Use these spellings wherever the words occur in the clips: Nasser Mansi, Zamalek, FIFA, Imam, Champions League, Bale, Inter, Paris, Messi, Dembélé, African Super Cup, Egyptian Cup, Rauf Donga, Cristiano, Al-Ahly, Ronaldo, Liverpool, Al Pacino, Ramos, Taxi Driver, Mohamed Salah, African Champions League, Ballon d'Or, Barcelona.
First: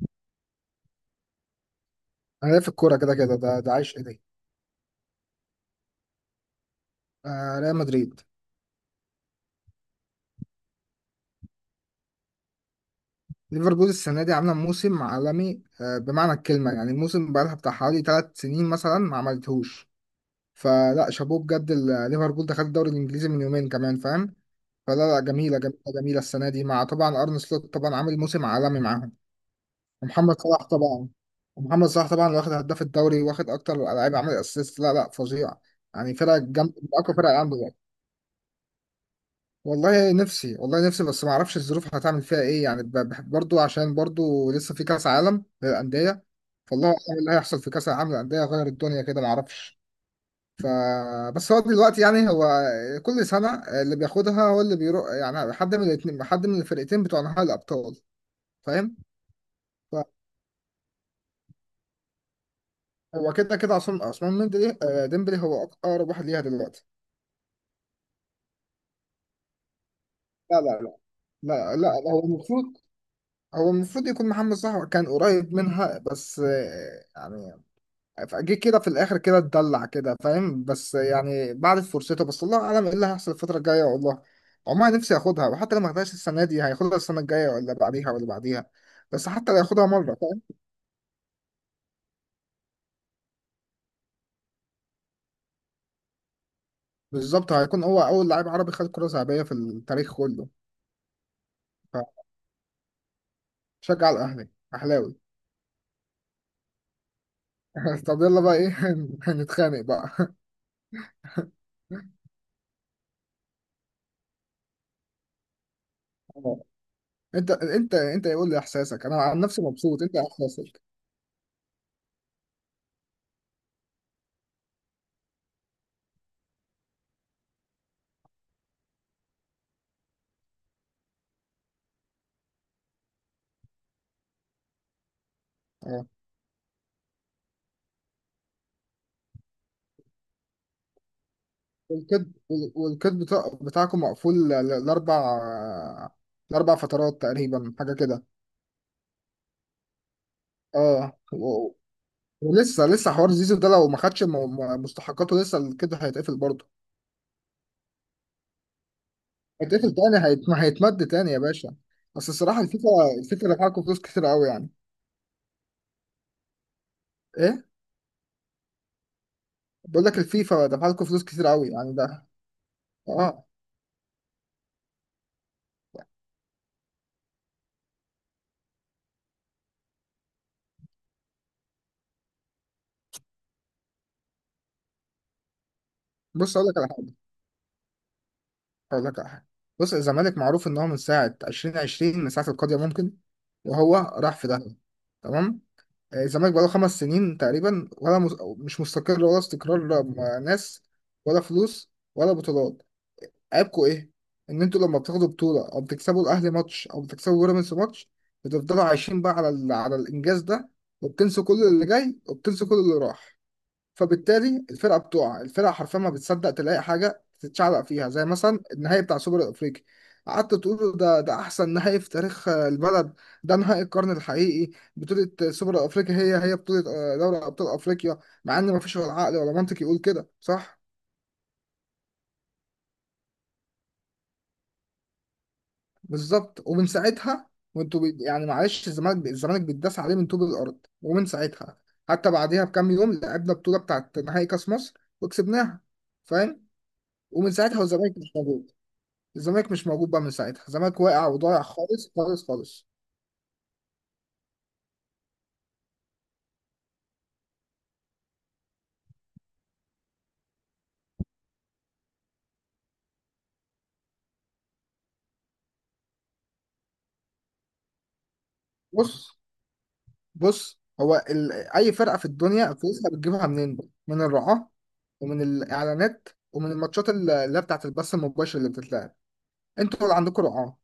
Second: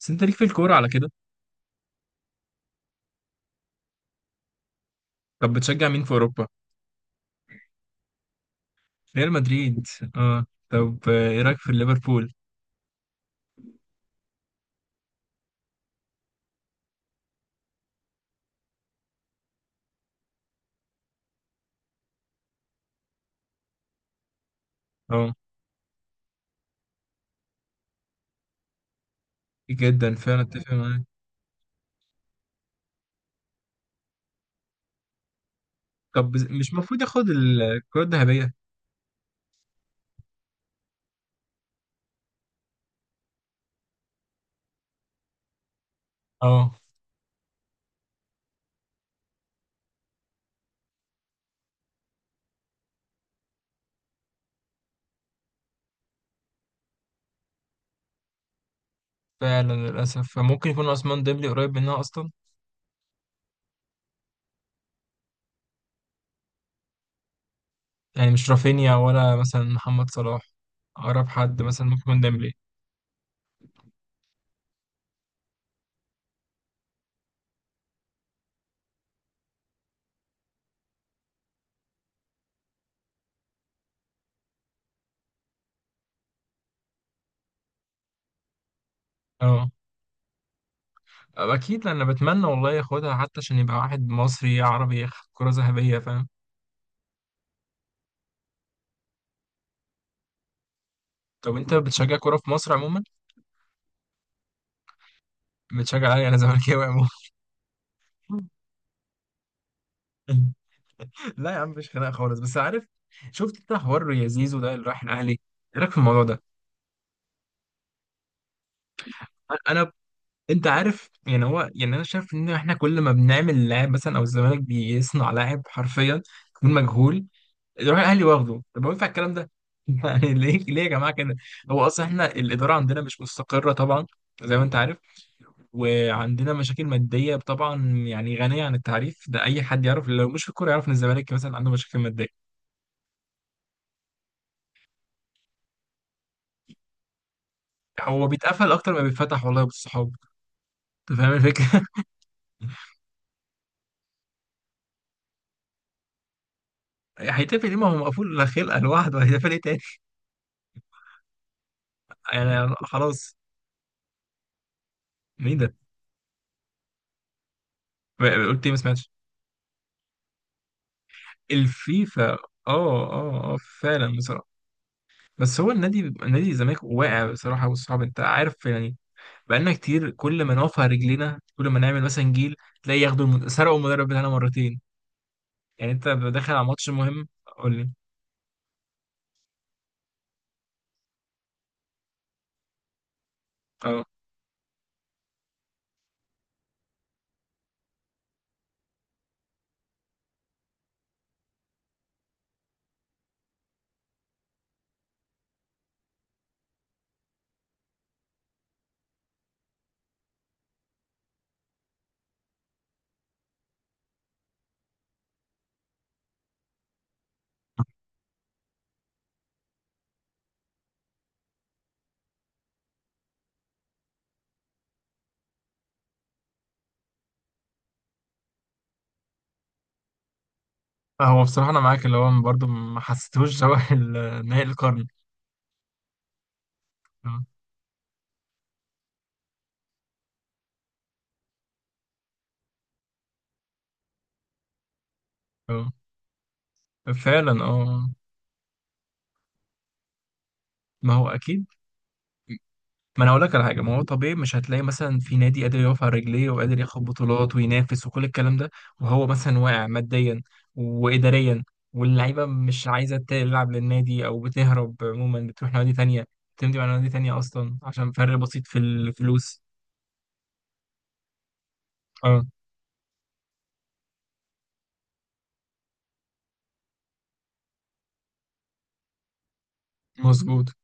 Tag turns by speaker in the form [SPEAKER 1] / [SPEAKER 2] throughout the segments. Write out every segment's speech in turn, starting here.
[SPEAKER 1] بس انت ليك في الكورة على كده.
[SPEAKER 2] انا ليا في الكوره كده كده ده عايش ايدي.
[SPEAKER 1] طب بتشجع مين في اوروبا؟
[SPEAKER 2] آه، ريال مدريد.
[SPEAKER 1] ريال مدريد، اه. طب ايه رايك في ليفربول؟
[SPEAKER 2] ليفربول السنه دي عامله موسم عالمي، بمعنى الكلمه، يعني موسم بقالها بتاع حوالي 3 سنين مثلا ما عملتهوش. فلا، شابوه بجد. ليفربول ده خد الدوري الانجليزي من يومين كمان، فاهم؟ فلا لا،
[SPEAKER 1] اه،
[SPEAKER 2] جميله جميله جميله السنه دي، مع طبعا ارن سلوت، طبعا عامل موسم عالمي معاهم.
[SPEAKER 1] جدا فعلا
[SPEAKER 2] ومحمد صلاح
[SPEAKER 1] اتفق معاك.
[SPEAKER 2] طبعا. ومحمد صلاح طبعا واخد هداف الدوري، واخد اكتر لعيب عامل اسيست. لا لا، فظيع يعني.
[SPEAKER 1] طب
[SPEAKER 2] فرقه
[SPEAKER 1] مش
[SPEAKER 2] جامده، من
[SPEAKER 1] المفروض
[SPEAKER 2] اقوى
[SPEAKER 1] ياخد
[SPEAKER 2] فرقه عنده.
[SPEAKER 1] الكرة الذهبية؟
[SPEAKER 2] والله نفسي، والله نفسي، بس ما اعرفش الظروف هتعمل فيها ايه، يعني برضو، عشان برضو لسه في كاس عالم للانديه.
[SPEAKER 1] اه
[SPEAKER 2] فالله اعلم إيه اللي هيحصل في كاس العالم للانديه، غير الدنيا كده ما اعرفش. ف بس هو دلوقتي يعني، هو كل سنه اللي بياخدها هو اللي بيروح، يعني حد من الاتنين، حد من الفرقتين بتوع نهائي الابطال، فاهم؟
[SPEAKER 1] فعلا للاسف، فممكن يكون عثمان ديمبلي قريب منها اصلا.
[SPEAKER 2] فهو كده كده عصام عثمان ديمبلي، ديمبلي هو اقرب واحد ليها دلوقتي.
[SPEAKER 1] يعني مش رافينيا ولا مثلا محمد صلاح؟
[SPEAKER 2] لا لا لا.
[SPEAKER 1] اقرب حد
[SPEAKER 2] لا
[SPEAKER 1] مثلا ممكن
[SPEAKER 2] لا،
[SPEAKER 1] يكون
[SPEAKER 2] هو
[SPEAKER 1] ديمبلي.
[SPEAKER 2] المفروض هو المفروض يكون محمد صلاح كان قريب منها، بس يعني فجه كده في الاخر كده، اتدلع كده فاهم، بس يعني بعد فرصته، بس الله اعلم ايه اللي هيحصل الفتره الجايه. والله عمري نفسي اخدها، وحتى لو ما اخدهاش السنه دي هياخدها السنه الجايه ولا بعديها ولا بعديها، بس حتى لو
[SPEAKER 1] اه
[SPEAKER 2] ياخدها مره، فاهم؟
[SPEAKER 1] اكيد، انا بتمنى والله ياخدها حتى عشان يبقى واحد مصري عربي ياخد كرة ذهبية، فاهم.
[SPEAKER 2] بالظبط، هيكون هو اول لاعب عربي خد كره ذهبيه في التاريخ كله.
[SPEAKER 1] طب انت بتشجع كرة في مصر عموما،
[SPEAKER 2] فشجع الاهلي، اهلاوي.
[SPEAKER 1] بتشجع ايه؟ انا زملكاوي عموما.
[SPEAKER 2] طب يلا بقى ايه، هنتخانق بقى.
[SPEAKER 1] لا يا عم، مفيش خناقه خالص، بس عارف، شفت انت حوار يا زيزو ده اللي راح الاهلي؟ ايه رايك في الموضوع ده؟
[SPEAKER 2] اه. انت يقول لي احساسك، انا عن نفسي
[SPEAKER 1] انا،
[SPEAKER 2] مبسوط، انت إيه
[SPEAKER 1] انت
[SPEAKER 2] احساسك؟
[SPEAKER 1] عارف، يعني هو يعني انا شايف ان احنا كل ما بنعمل لاعب مثلا، او الزمالك بيصنع لاعب حرفيا، يكون مجهول، يروح الاهلي واخده. طب هو ينفع الكلام ده؟ يعني ليه ليه يا جماعه كده؟ هو اصلا احنا الاداره عندنا مش مستقره طبعا، زي ما انت عارف،
[SPEAKER 2] اه.
[SPEAKER 1] وعندنا مشاكل ماديه طبعا، يعني غنيه عن التعريف، ده اي حد يعرف لو مش في الكوره يعرف ان الزمالك مثلا عنده مشاكل
[SPEAKER 2] والكيد،
[SPEAKER 1] ماديه.
[SPEAKER 2] والكيد بتاعكم مقفول لأربع. لأربع فترات تقريبا، حاجة كده.
[SPEAKER 1] هو بيتقفل اكتر ما بيتفتح والله بالصحاب. أنت
[SPEAKER 2] اه،
[SPEAKER 1] فاهم
[SPEAKER 2] و-
[SPEAKER 1] الفكرة؟
[SPEAKER 2] ولسه لسه حوار زيزو ده لو ما خدش مستحقاته، لسه الكيد هيتقفل برضه.
[SPEAKER 1] هيتقفل ليه؟ ما هو مقفول خلقة لوحده، هيتقفل إيه تاني؟
[SPEAKER 2] هيتقفل تاني، ما هيتمد تاني يا باشا. بس الصراحة،
[SPEAKER 1] يعني
[SPEAKER 2] الفيفا
[SPEAKER 1] خلاص.
[SPEAKER 2] الفيفا دفع لكم فلوس كتير قوي يعني.
[SPEAKER 1] مين ده؟
[SPEAKER 2] ايه؟
[SPEAKER 1] قلت إيه؟ ما سمعتش.
[SPEAKER 2] بقول لك الفيفا دفع لكم فلوس كتير قوي يعني، ده
[SPEAKER 1] الفيفا، آه.
[SPEAKER 2] اه.
[SPEAKER 1] آه آه فعلا بصراحة. بس هو النادي، نادي الزمالك واقع بصراحة، والصعب أنت عارف يعني، بقالنا كتير كل ما نقف على رجلينا، كل ما نعمل مثلا جيل تلاقي ياخدوا سرقوا المدرب بتاعنا مرتين، يعني أنت داخل
[SPEAKER 2] بص،
[SPEAKER 1] على
[SPEAKER 2] اقول لك على
[SPEAKER 1] ماتش
[SPEAKER 2] حاجة.
[SPEAKER 1] مهم. قول لي.
[SPEAKER 2] هقول لك على حاجه. بص، الزمالك معروف ان هو من ساعه 2020، من ساعه القضيه ممكن، وهو
[SPEAKER 1] آه.
[SPEAKER 2] راح في داهيه. تمام. آه، الزمالك بقاله 5 سنين تقريبا، ولا مش مستقر، ولا استقرار، لا م- ناس ولا فلوس ولا بطولات. عيبكوا ايه؟ ان انتوا لما بتاخدوا بطوله، او بتكسبوا الاهلي ماتش او بتكسبوا بيراميدز ماتش، بتفضلوا عايشين بقى على الانجاز ده، وبتنسوا كل اللي جاي وبتنسوا كل اللي راح. فبالتالي الفرقه بتقع، الفرقه حرفيا ما بتصدق تلاقي حاجه تتشعلق فيها، زي مثلا النهائي بتاع سوبر الافريقي. قعدت تقول ده، ده احسن نهائي في تاريخ البلد، ده نهائي القرن الحقيقي، بطوله سوبر الافريقي، هي بطوله دوري ابطال افريقيا، مع ان ما فيش ولا عقل ولا منطق يقول كده صح.
[SPEAKER 1] هو بصراحة أنا معاك، اللي هو برضه ما حسيتهوش شبه نهائي القرن.
[SPEAKER 2] بالظبط، ومن
[SPEAKER 1] آه
[SPEAKER 2] ساعتها وانتوا يعني معلش، الزمالك بيتداس عليه من طوب الارض، ومن ساعتها حتى بعديها بكام يوم لعبنا بطوله بتاعت نهائي كاس مصر وكسبناها،
[SPEAKER 1] آه
[SPEAKER 2] فاهم. ومن
[SPEAKER 1] فعلا
[SPEAKER 2] ساعتها
[SPEAKER 1] آه.
[SPEAKER 2] والزمالك مش موجود. الزمالك مش موجود بقى من ساعتها، الزمالك
[SPEAKER 1] ما
[SPEAKER 2] واقع
[SPEAKER 1] هو
[SPEAKER 2] وضايع
[SPEAKER 1] أكيد،
[SPEAKER 2] خالص خالص خالص.
[SPEAKER 1] ما انا هقول لك على حاجه، ما هو طبيعي مش هتلاقي مثلا في نادي قادر يقف على رجليه، وقادر ياخد بطولات، وينافس وكل الكلام ده، وهو مثلا واقع ماديا واداريا، واللعيبه مش عايزه تلعب للنادي او بتهرب عموما، بتروح نوادي تانية، بتمضي على نوادي تانية اصلا عشان فرق بسيط في
[SPEAKER 2] بص
[SPEAKER 1] الفلوس.
[SPEAKER 2] بص، هو اي فرقه في
[SPEAKER 1] اه
[SPEAKER 2] الدنيا فلوسها بتجيبها منين بقى؟ من الرعاه، ومن الاعلانات، ومن الماتشات اللي هي بتاعت البث المباشر اللي بتتلعب. انتوا اللي عندكم
[SPEAKER 1] مظبوط.
[SPEAKER 2] رعاه؟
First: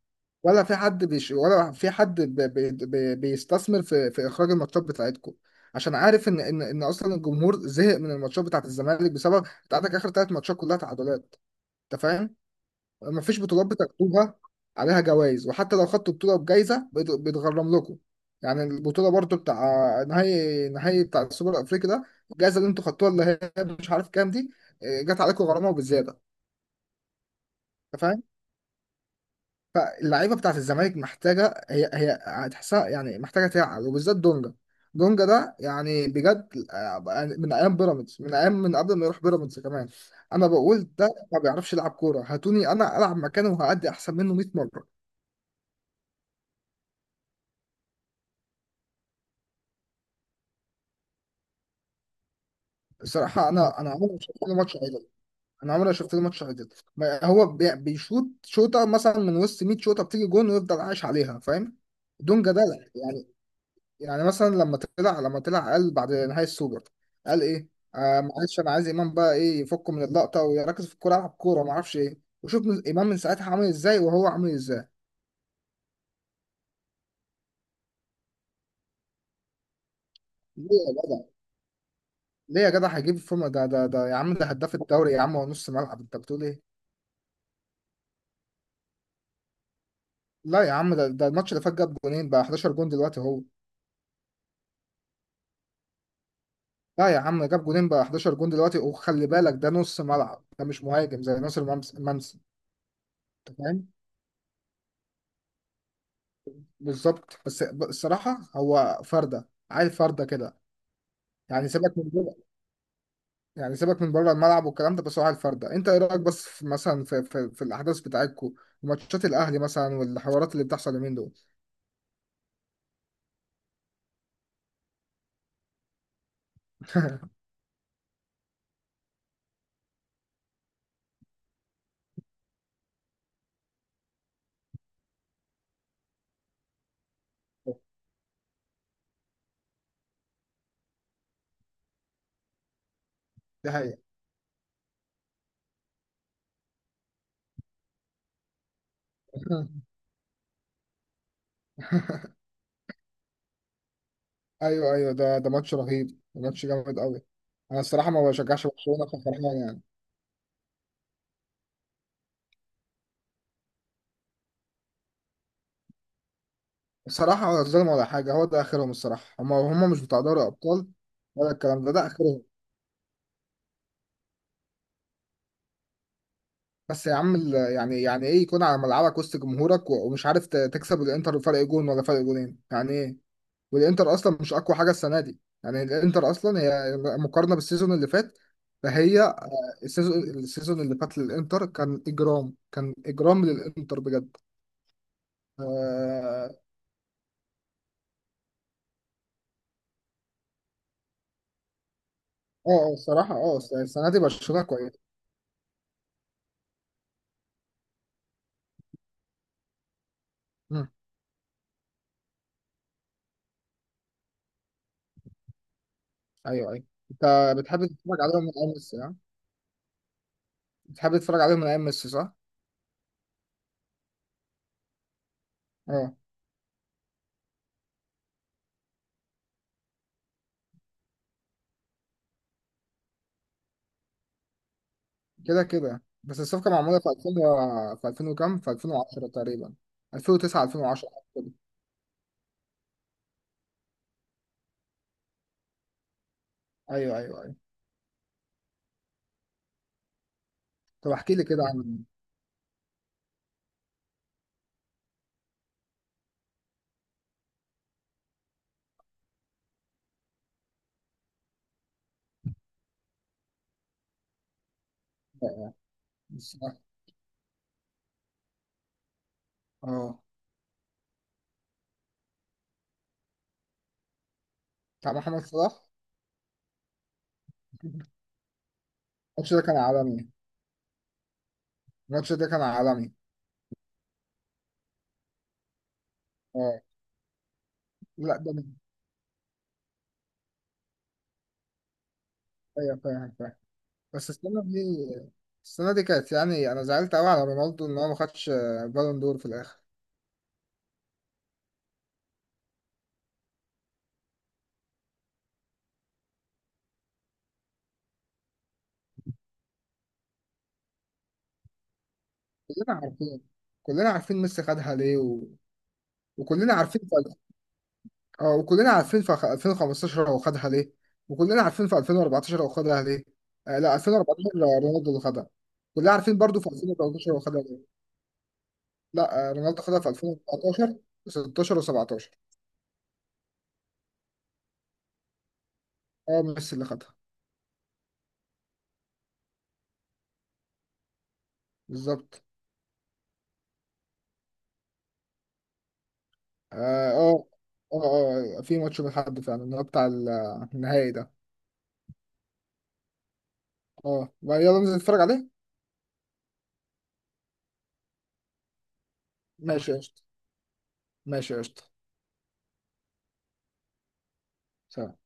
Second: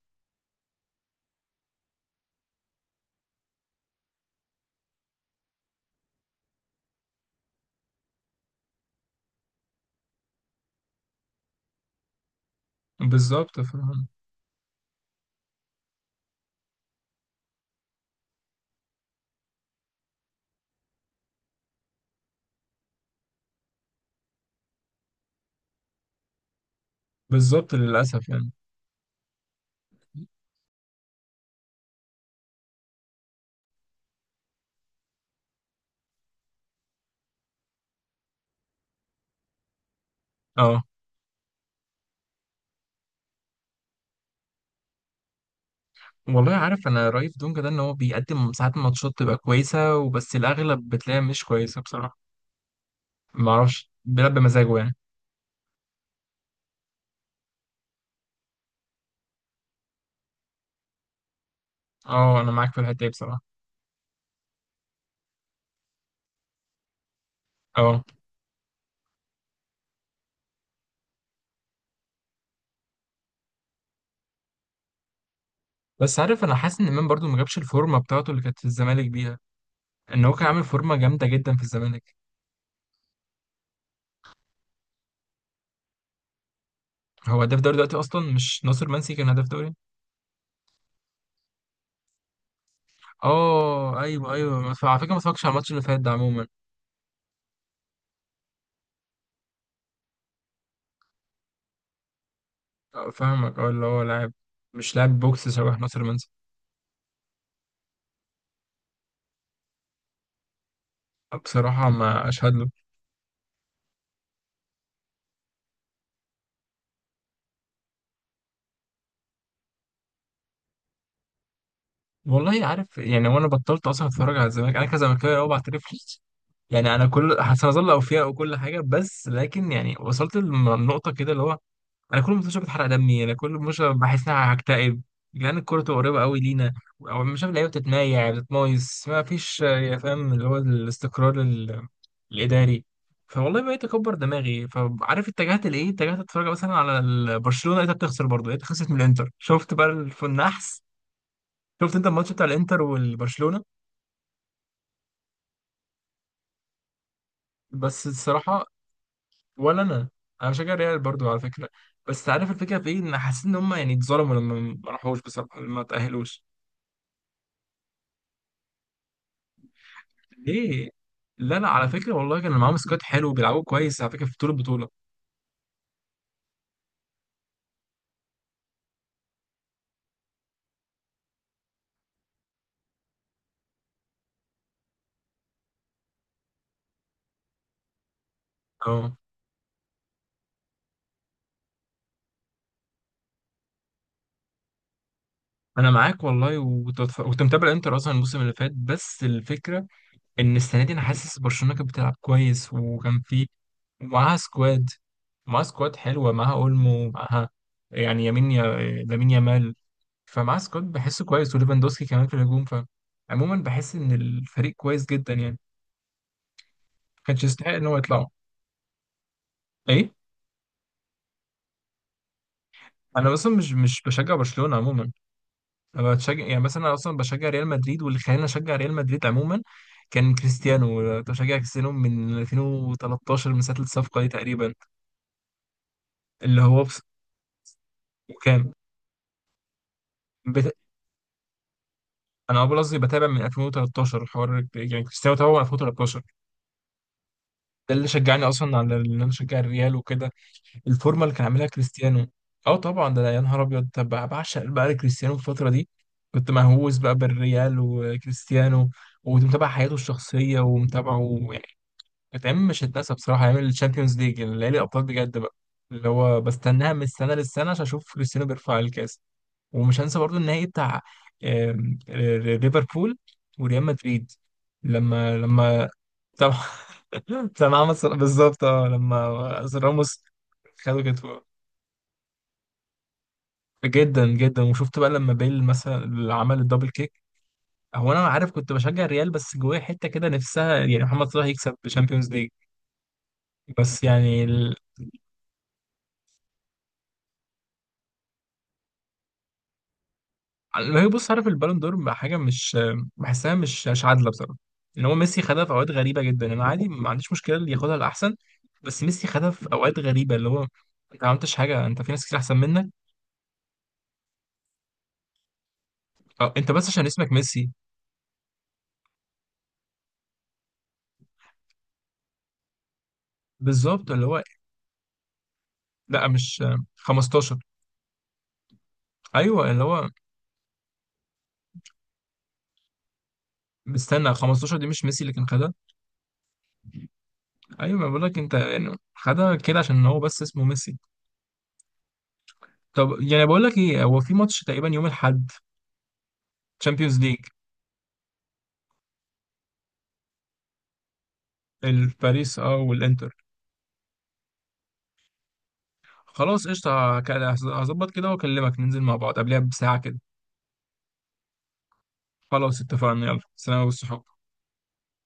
[SPEAKER 2] ولا في حد بيستثمر في في اخراج الماتشات بتاعتكم؟ عشان عارف ان اصلا الجمهور زهق من الماتشات بتاعت الزمالك، بسبب بتاعتك اخر 3 ماتشات كلها تعادلات، انت فاهم؟ ما فيش
[SPEAKER 1] بالظبط
[SPEAKER 2] بطولات
[SPEAKER 1] فاهم.
[SPEAKER 2] بتاخدوها عليها جوائز، وحتى لو خدتوا بطولة بجايزة بيتغرم لكم. يعني البطولة برضو بتاع نهائي. نهائي بتاع السوبر الأفريقي ده، الجائزة اللي انتوا خدتوها اللي هي مش عارف كام دي، إيه، جت عليكم غرامة وبزيادة.
[SPEAKER 1] بالظبط
[SPEAKER 2] انت فاهم؟
[SPEAKER 1] للاسف يعني.
[SPEAKER 2] فاللعيبة بتاعت الزمالك محتاجة، هي هتحسها، يعني محتاجة تعقل، وبالذات دونجا. دونجا ده يعني بجد، يعني من أيام بيراميدز، من أيام من قبل ما يروح بيراميدز كمان. أنا
[SPEAKER 1] اه
[SPEAKER 2] بقول ده ما بيعرفش يلعب كورة، هاتوني أنا ألعب مكانه وهأدي أحسن منه 100 مرة.
[SPEAKER 1] والله عارف، انا رايف دونجا ده ان هو بيقدم ساعات ماتشات تبقى كويسه، وبس الاغلب بتلاقيها مش كويسه بصراحه.
[SPEAKER 2] صراحة،
[SPEAKER 1] ما
[SPEAKER 2] أنا
[SPEAKER 1] اعرفش،
[SPEAKER 2] أنا عمري ما
[SPEAKER 1] بيلعب
[SPEAKER 2] شفت له ماتش
[SPEAKER 1] بمزاجه يعني.
[SPEAKER 2] عدل. أنا عمري ما شفت له ماتش عدل. ما هو بيشوط شوطة مثلا من وسط 100 شوطة بتيجي جون، ويفضل عايش عليها فاهم.
[SPEAKER 1] اه
[SPEAKER 2] دون
[SPEAKER 1] انا معاك في
[SPEAKER 2] جدال
[SPEAKER 1] الحته دي
[SPEAKER 2] يعني.
[SPEAKER 1] بصراحه.
[SPEAKER 2] يعني مثلا لما طلع، لما طلع قال بعد نهاية السوبر، قال إيه؟
[SPEAKER 1] اه
[SPEAKER 2] آه معلش، أنا عايز إمام بقى إيه، يفكه من اللقطة ويركز في الكورة، يلعب كورة ما أعرفش إيه. وشوف إمام من ساعتها عامل إزاي، وهو عامل إزاي.
[SPEAKER 1] بس عارف، انا حاسس ان امام برضو ما جابش الفورمه بتاعته اللي كانت في الزمالك بيها، ان هو كان عامل
[SPEAKER 2] ليه يا
[SPEAKER 1] فورمه جامده
[SPEAKER 2] جدع،
[SPEAKER 1] جدا في الزمالك.
[SPEAKER 2] ليه يا جدع هيجيب الفورمة؟ ده يا عم، ده هداف الدوري يا عم، هو نص ملعب، أنت بتقول إيه؟
[SPEAKER 1] هو هداف دوري دلوقتي اصلا، مش ناصر منسي كان هداف دوري.
[SPEAKER 2] لا يا عم، ده, ده الماتش اللي فات جاب جونين بقى، 11 جون دلوقتي هو.
[SPEAKER 1] اه ايوه ايوه، على فكره ما اتفرجتش على الماتش اللي فات ده عموما.
[SPEAKER 2] لا يا عم جاب جونين بقى، 11 جون دلوقتي، وخلي بالك ده نص ملعب، ده مش مهاجم زي ناصر منسي.
[SPEAKER 1] آه،
[SPEAKER 2] انت
[SPEAKER 1] فاهمك، اه اللي
[SPEAKER 2] فاهم؟
[SPEAKER 1] هو لاعب، مش لاعب بوكس شبه ناصر منسي.
[SPEAKER 2] بالظبط، بس الصراحه هو فرده عيل، فرده كده.
[SPEAKER 1] اه،
[SPEAKER 2] يعني
[SPEAKER 1] بصراحه
[SPEAKER 2] سيبك
[SPEAKER 1] ما
[SPEAKER 2] من بره،
[SPEAKER 1] اشهد له.
[SPEAKER 2] يعني سيبك من بره الملعب والكلام ده، بس هو عيل فرده. انت ايه رايك بس في مثلا، في, الاحداث بتاعتكم، وماتشات الاهلي مثلا، والحوارات اللي بتحصل اليومين دول.
[SPEAKER 1] والله عارف يعني، وانا بطلت اصلا اتفرج على الزمالك، انا كزملكاوي اه بعترف. يعني انا كل هظل اوفياء وكل حاجه، بس لكن يعني وصلت لنقطه كده اللي هو، انا كل ما بشوف بتحرق دمي، انا كل ما بشوف بحس ان انا هكتئب، لان الكوره تبقى قريبه قوي لينا، او مش شايف اللعيبه بتتمايع بتتمايس ما فيش يا فاهم اللي هو الاستقرار الاداري. فوالله
[SPEAKER 2] دي
[SPEAKER 1] بقيت
[SPEAKER 2] حقيقه.
[SPEAKER 1] اكبر دماغي، فعارف اتجهت لايه؟ اتجهت اتفرج مثلا على برشلونه، لقيتها بتخسر برضه، لقيتها خسرت من الانتر، شفت بقى النحس. شفت انت الماتش بتاع الانتر والبرشلونه؟
[SPEAKER 2] ايوه ايوه، ده ماتش رهيب، ماتش جامد قوي. انا
[SPEAKER 1] بس
[SPEAKER 2] الصراحه ما
[SPEAKER 1] الصراحه،
[SPEAKER 2] بشجعش برشلونه، ففرحان يعني.
[SPEAKER 1] ولا انا، انا بشجع ريال برضه على فكره. بس عارف الفكره في ايه؟ ان حاسس ان هم يعني اتظلموا لما ما راحوش بصراحه، لما ما تاهلوش.
[SPEAKER 2] بصراحة ظلم ولا حاجة، هو ده آخرهم الصراحة، هما هما مش بتاع دوري أبطال
[SPEAKER 1] ليه؟
[SPEAKER 2] ولا
[SPEAKER 1] لا لا
[SPEAKER 2] الكلام
[SPEAKER 1] على
[SPEAKER 2] ده، ده
[SPEAKER 1] فكرة والله،
[SPEAKER 2] آخرهم.
[SPEAKER 1] كان معاهم سكواد حلو وبيلعبوا كويس على فكرة في طول البطولة.
[SPEAKER 2] بس يا عم يعني، يعني إيه يكون على ملعبك وسط جمهورك ومش عارف تكسب الإنتر فرق جون ولا فرق جونين، يعني إيه؟ والإنتر أصلا مش أقوى حاجة السنة دي، يعني الإنتر أصلا هي مقارنة بالسيزون اللي فات،
[SPEAKER 1] اه
[SPEAKER 2] فهي السيزون اللي فات للإنتر كان إجرام، كان إجرام للإنتر بجد.
[SPEAKER 1] انا معاك
[SPEAKER 2] آه
[SPEAKER 1] والله، وتتف- وكنت بتف- كنت متابع انتر اصلا الموسم اللي فات، بس الفكرة ان السنة دي انا حاسس برشلونة كانت بتلعب كويس، وكان
[SPEAKER 2] الصراحة
[SPEAKER 1] في
[SPEAKER 2] آه. السنة دي
[SPEAKER 1] ومعاها
[SPEAKER 2] برشلونة
[SPEAKER 1] سكواد،
[SPEAKER 2] كويس.
[SPEAKER 1] معاها سكواد حلوة، معاها اولمو، معاها يعني يمين يا لامين يامال، فمعاها سكواد
[SPEAKER 2] مم.
[SPEAKER 1] بحسه كويس، وليفاندوسكي كمان في الهجوم، فعموما بحس ان الفريق كويس جدا يعني.
[SPEAKER 2] أيوه أيوه.
[SPEAKER 1] ما كانش
[SPEAKER 2] أنت
[SPEAKER 1] يستحق
[SPEAKER 2] بتحب
[SPEAKER 1] ان هو
[SPEAKER 2] تتفرج
[SPEAKER 1] يطلع.
[SPEAKER 2] عليهم من أول السنة؟
[SPEAKER 1] ايه؟
[SPEAKER 2] بتحب تتفرج عليهم من ايام ميسي صح؟
[SPEAKER 1] انا اصلا مش بشجع برشلونة عموما. انا
[SPEAKER 2] اه
[SPEAKER 1] بشجع يعني مثلا، انا اصلا بشجع ريال مدريد، واللي خلاني اشجع ريال مدريد عموما كان كريستيانو، كنت بشجع كريستيانو من 2013، من ساعه الصفقه دي تقريبا.
[SPEAKER 2] كده كده، بس
[SPEAKER 1] اللي
[SPEAKER 2] الصفقه
[SPEAKER 1] هو بس،
[SPEAKER 2] معموله في 2000 في 2000 وكام؟ في
[SPEAKER 1] وكان
[SPEAKER 2] 2010 تقريبا. 2009،
[SPEAKER 1] بت...
[SPEAKER 2] 2010 كده.
[SPEAKER 1] انا اول قصدي بتابع من 2013 الحوار، يعني كريستيانو تابعه من 2013.
[SPEAKER 2] ايوه ايوه ايوه.
[SPEAKER 1] ده اللي شجعني اصلا على ان انا اشجع الريال وكده،
[SPEAKER 2] طب
[SPEAKER 1] الفورمه
[SPEAKER 2] احكي
[SPEAKER 1] اللي كان
[SPEAKER 2] لي كده
[SPEAKER 1] عاملها
[SPEAKER 2] عن
[SPEAKER 1] كريستيانو. اه طبعا، ده أنا يا نهار ابيض، طب بعشق بقى كريستيانو في الفتره دي، كنت مهووس بقى بالريال وكريستيانو، وكنت متابع حياته الشخصيه ومتابعه. الأيام مش هتنسى بصراحة، أيام الشامبيونز ليج اللي هي الأبطال بجد بقى، اللي هو
[SPEAKER 2] الصراحه.
[SPEAKER 1] بستناها من السنة للسنة عشان أشوف كريستيانو بيرفع الكاس. ومش هنسى
[SPEAKER 2] اه،
[SPEAKER 1] برضو النهائي بتاع، آم، ر- ليفربول وريال مدريد،
[SPEAKER 2] بتاع
[SPEAKER 1] لما
[SPEAKER 2] محمد صلاح.
[SPEAKER 1] لما طبعا. طبعا عمل بالظبط، اه لما
[SPEAKER 2] الماتش ده كان
[SPEAKER 1] راموس
[SPEAKER 2] عالمي.
[SPEAKER 1] خدوا كتفه.
[SPEAKER 2] الماتش ده كان عالمي.
[SPEAKER 1] جدا جدا. وشفت بقى لما بيل مثلا اللي عمل
[SPEAKER 2] اه.
[SPEAKER 1] الدبل كيك؟ هو انا
[SPEAKER 2] لا
[SPEAKER 1] عارف كنت بشجع الريال، بس جوايا حته كده نفسها يعني محمد صلاح يكسب الشامبيونز ليج.
[SPEAKER 2] ايوه، فاهم فاهم.
[SPEAKER 1] بس
[SPEAKER 2] بس
[SPEAKER 1] يعني،
[SPEAKER 2] السنه دي، السنه دي كانت، يعني انا زعلت قوي على رونالدو ان هو ما خدش بالون دور في الاخر.
[SPEAKER 1] لا بص، عارف البالون دور بقى حاجه مش بحسها، مش مش عادله بصراحه. ان هو ميسي خدها في اوقات غريبه جدا، انا عادي ما عنديش مشكله اللي ياخدها الاحسن، بس ميسي خدها في اوقات غريبه، اللي هو انت ما عملتش حاجه، انت في ناس كتير احسن منك،
[SPEAKER 2] كلنا عارفين. كلنا عارفين ميسي خدها ليه،
[SPEAKER 1] أو انت
[SPEAKER 2] وكلنا
[SPEAKER 1] بس
[SPEAKER 2] عارفين.
[SPEAKER 1] عشان اسمك ميسي.
[SPEAKER 2] اه، وكلنا عارفين في 2015 هو خدها ليه، وكلنا عارفين في 2014 هو خدها ليه. آه لا،
[SPEAKER 1] بالظبط اللي هو،
[SPEAKER 2] 2014 رونالدو اللي خدها. كلنا
[SPEAKER 1] لا
[SPEAKER 2] عارفين برضو
[SPEAKER 1] مش
[SPEAKER 2] في 2013 هو
[SPEAKER 1] 15.
[SPEAKER 2] خدها ليه. لا آه،
[SPEAKER 1] ايوه،
[SPEAKER 2] رونالدو
[SPEAKER 1] اللي
[SPEAKER 2] خدها
[SPEAKER 1] هو
[SPEAKER 2] في 2014 و16 و17.
[SPEAKER 1] مستنى 15، دي مش ميسي اللي كان خدها.
[SPEAKER 2] اه، ميسي اللي خدها.
[SPEAKER 1] ايوه، ما بقول لك انت، يعني خدها كده عشان هو بس اسمه ميسي.
[SPEAKER 2] بالظبط.
[SPEAKER 1] طب يعني بقول لك ايه، هو في ماتش تقريبا يوم الاحد،
[SPEAKER 2] اه
[SPEAKER 1] تشامبيونز ليج،
[SPEAKER 2] اه اه. في ماتش من حد فعلا اللي هو بتاع النهائي ده.
[SPEAKER 1] الباريس اه والانتر.
[SPEAKER 2] اه يلا ننزل نتفرج عليه.
[SPEAKER 1] خلاص قشطة، هظبط كده واكلمك ننزل مع بعض قبلها
[SPEAKER 2] ماشي يا
[SPEAKER 1] بساعة كده.
[SPEAKER 2] قشطة. ماشي يا قشطة،
[SPEAKER 1] خلاص اتفقنا، يلا سلام والصحاب.
[SPEAKER 2] سلام.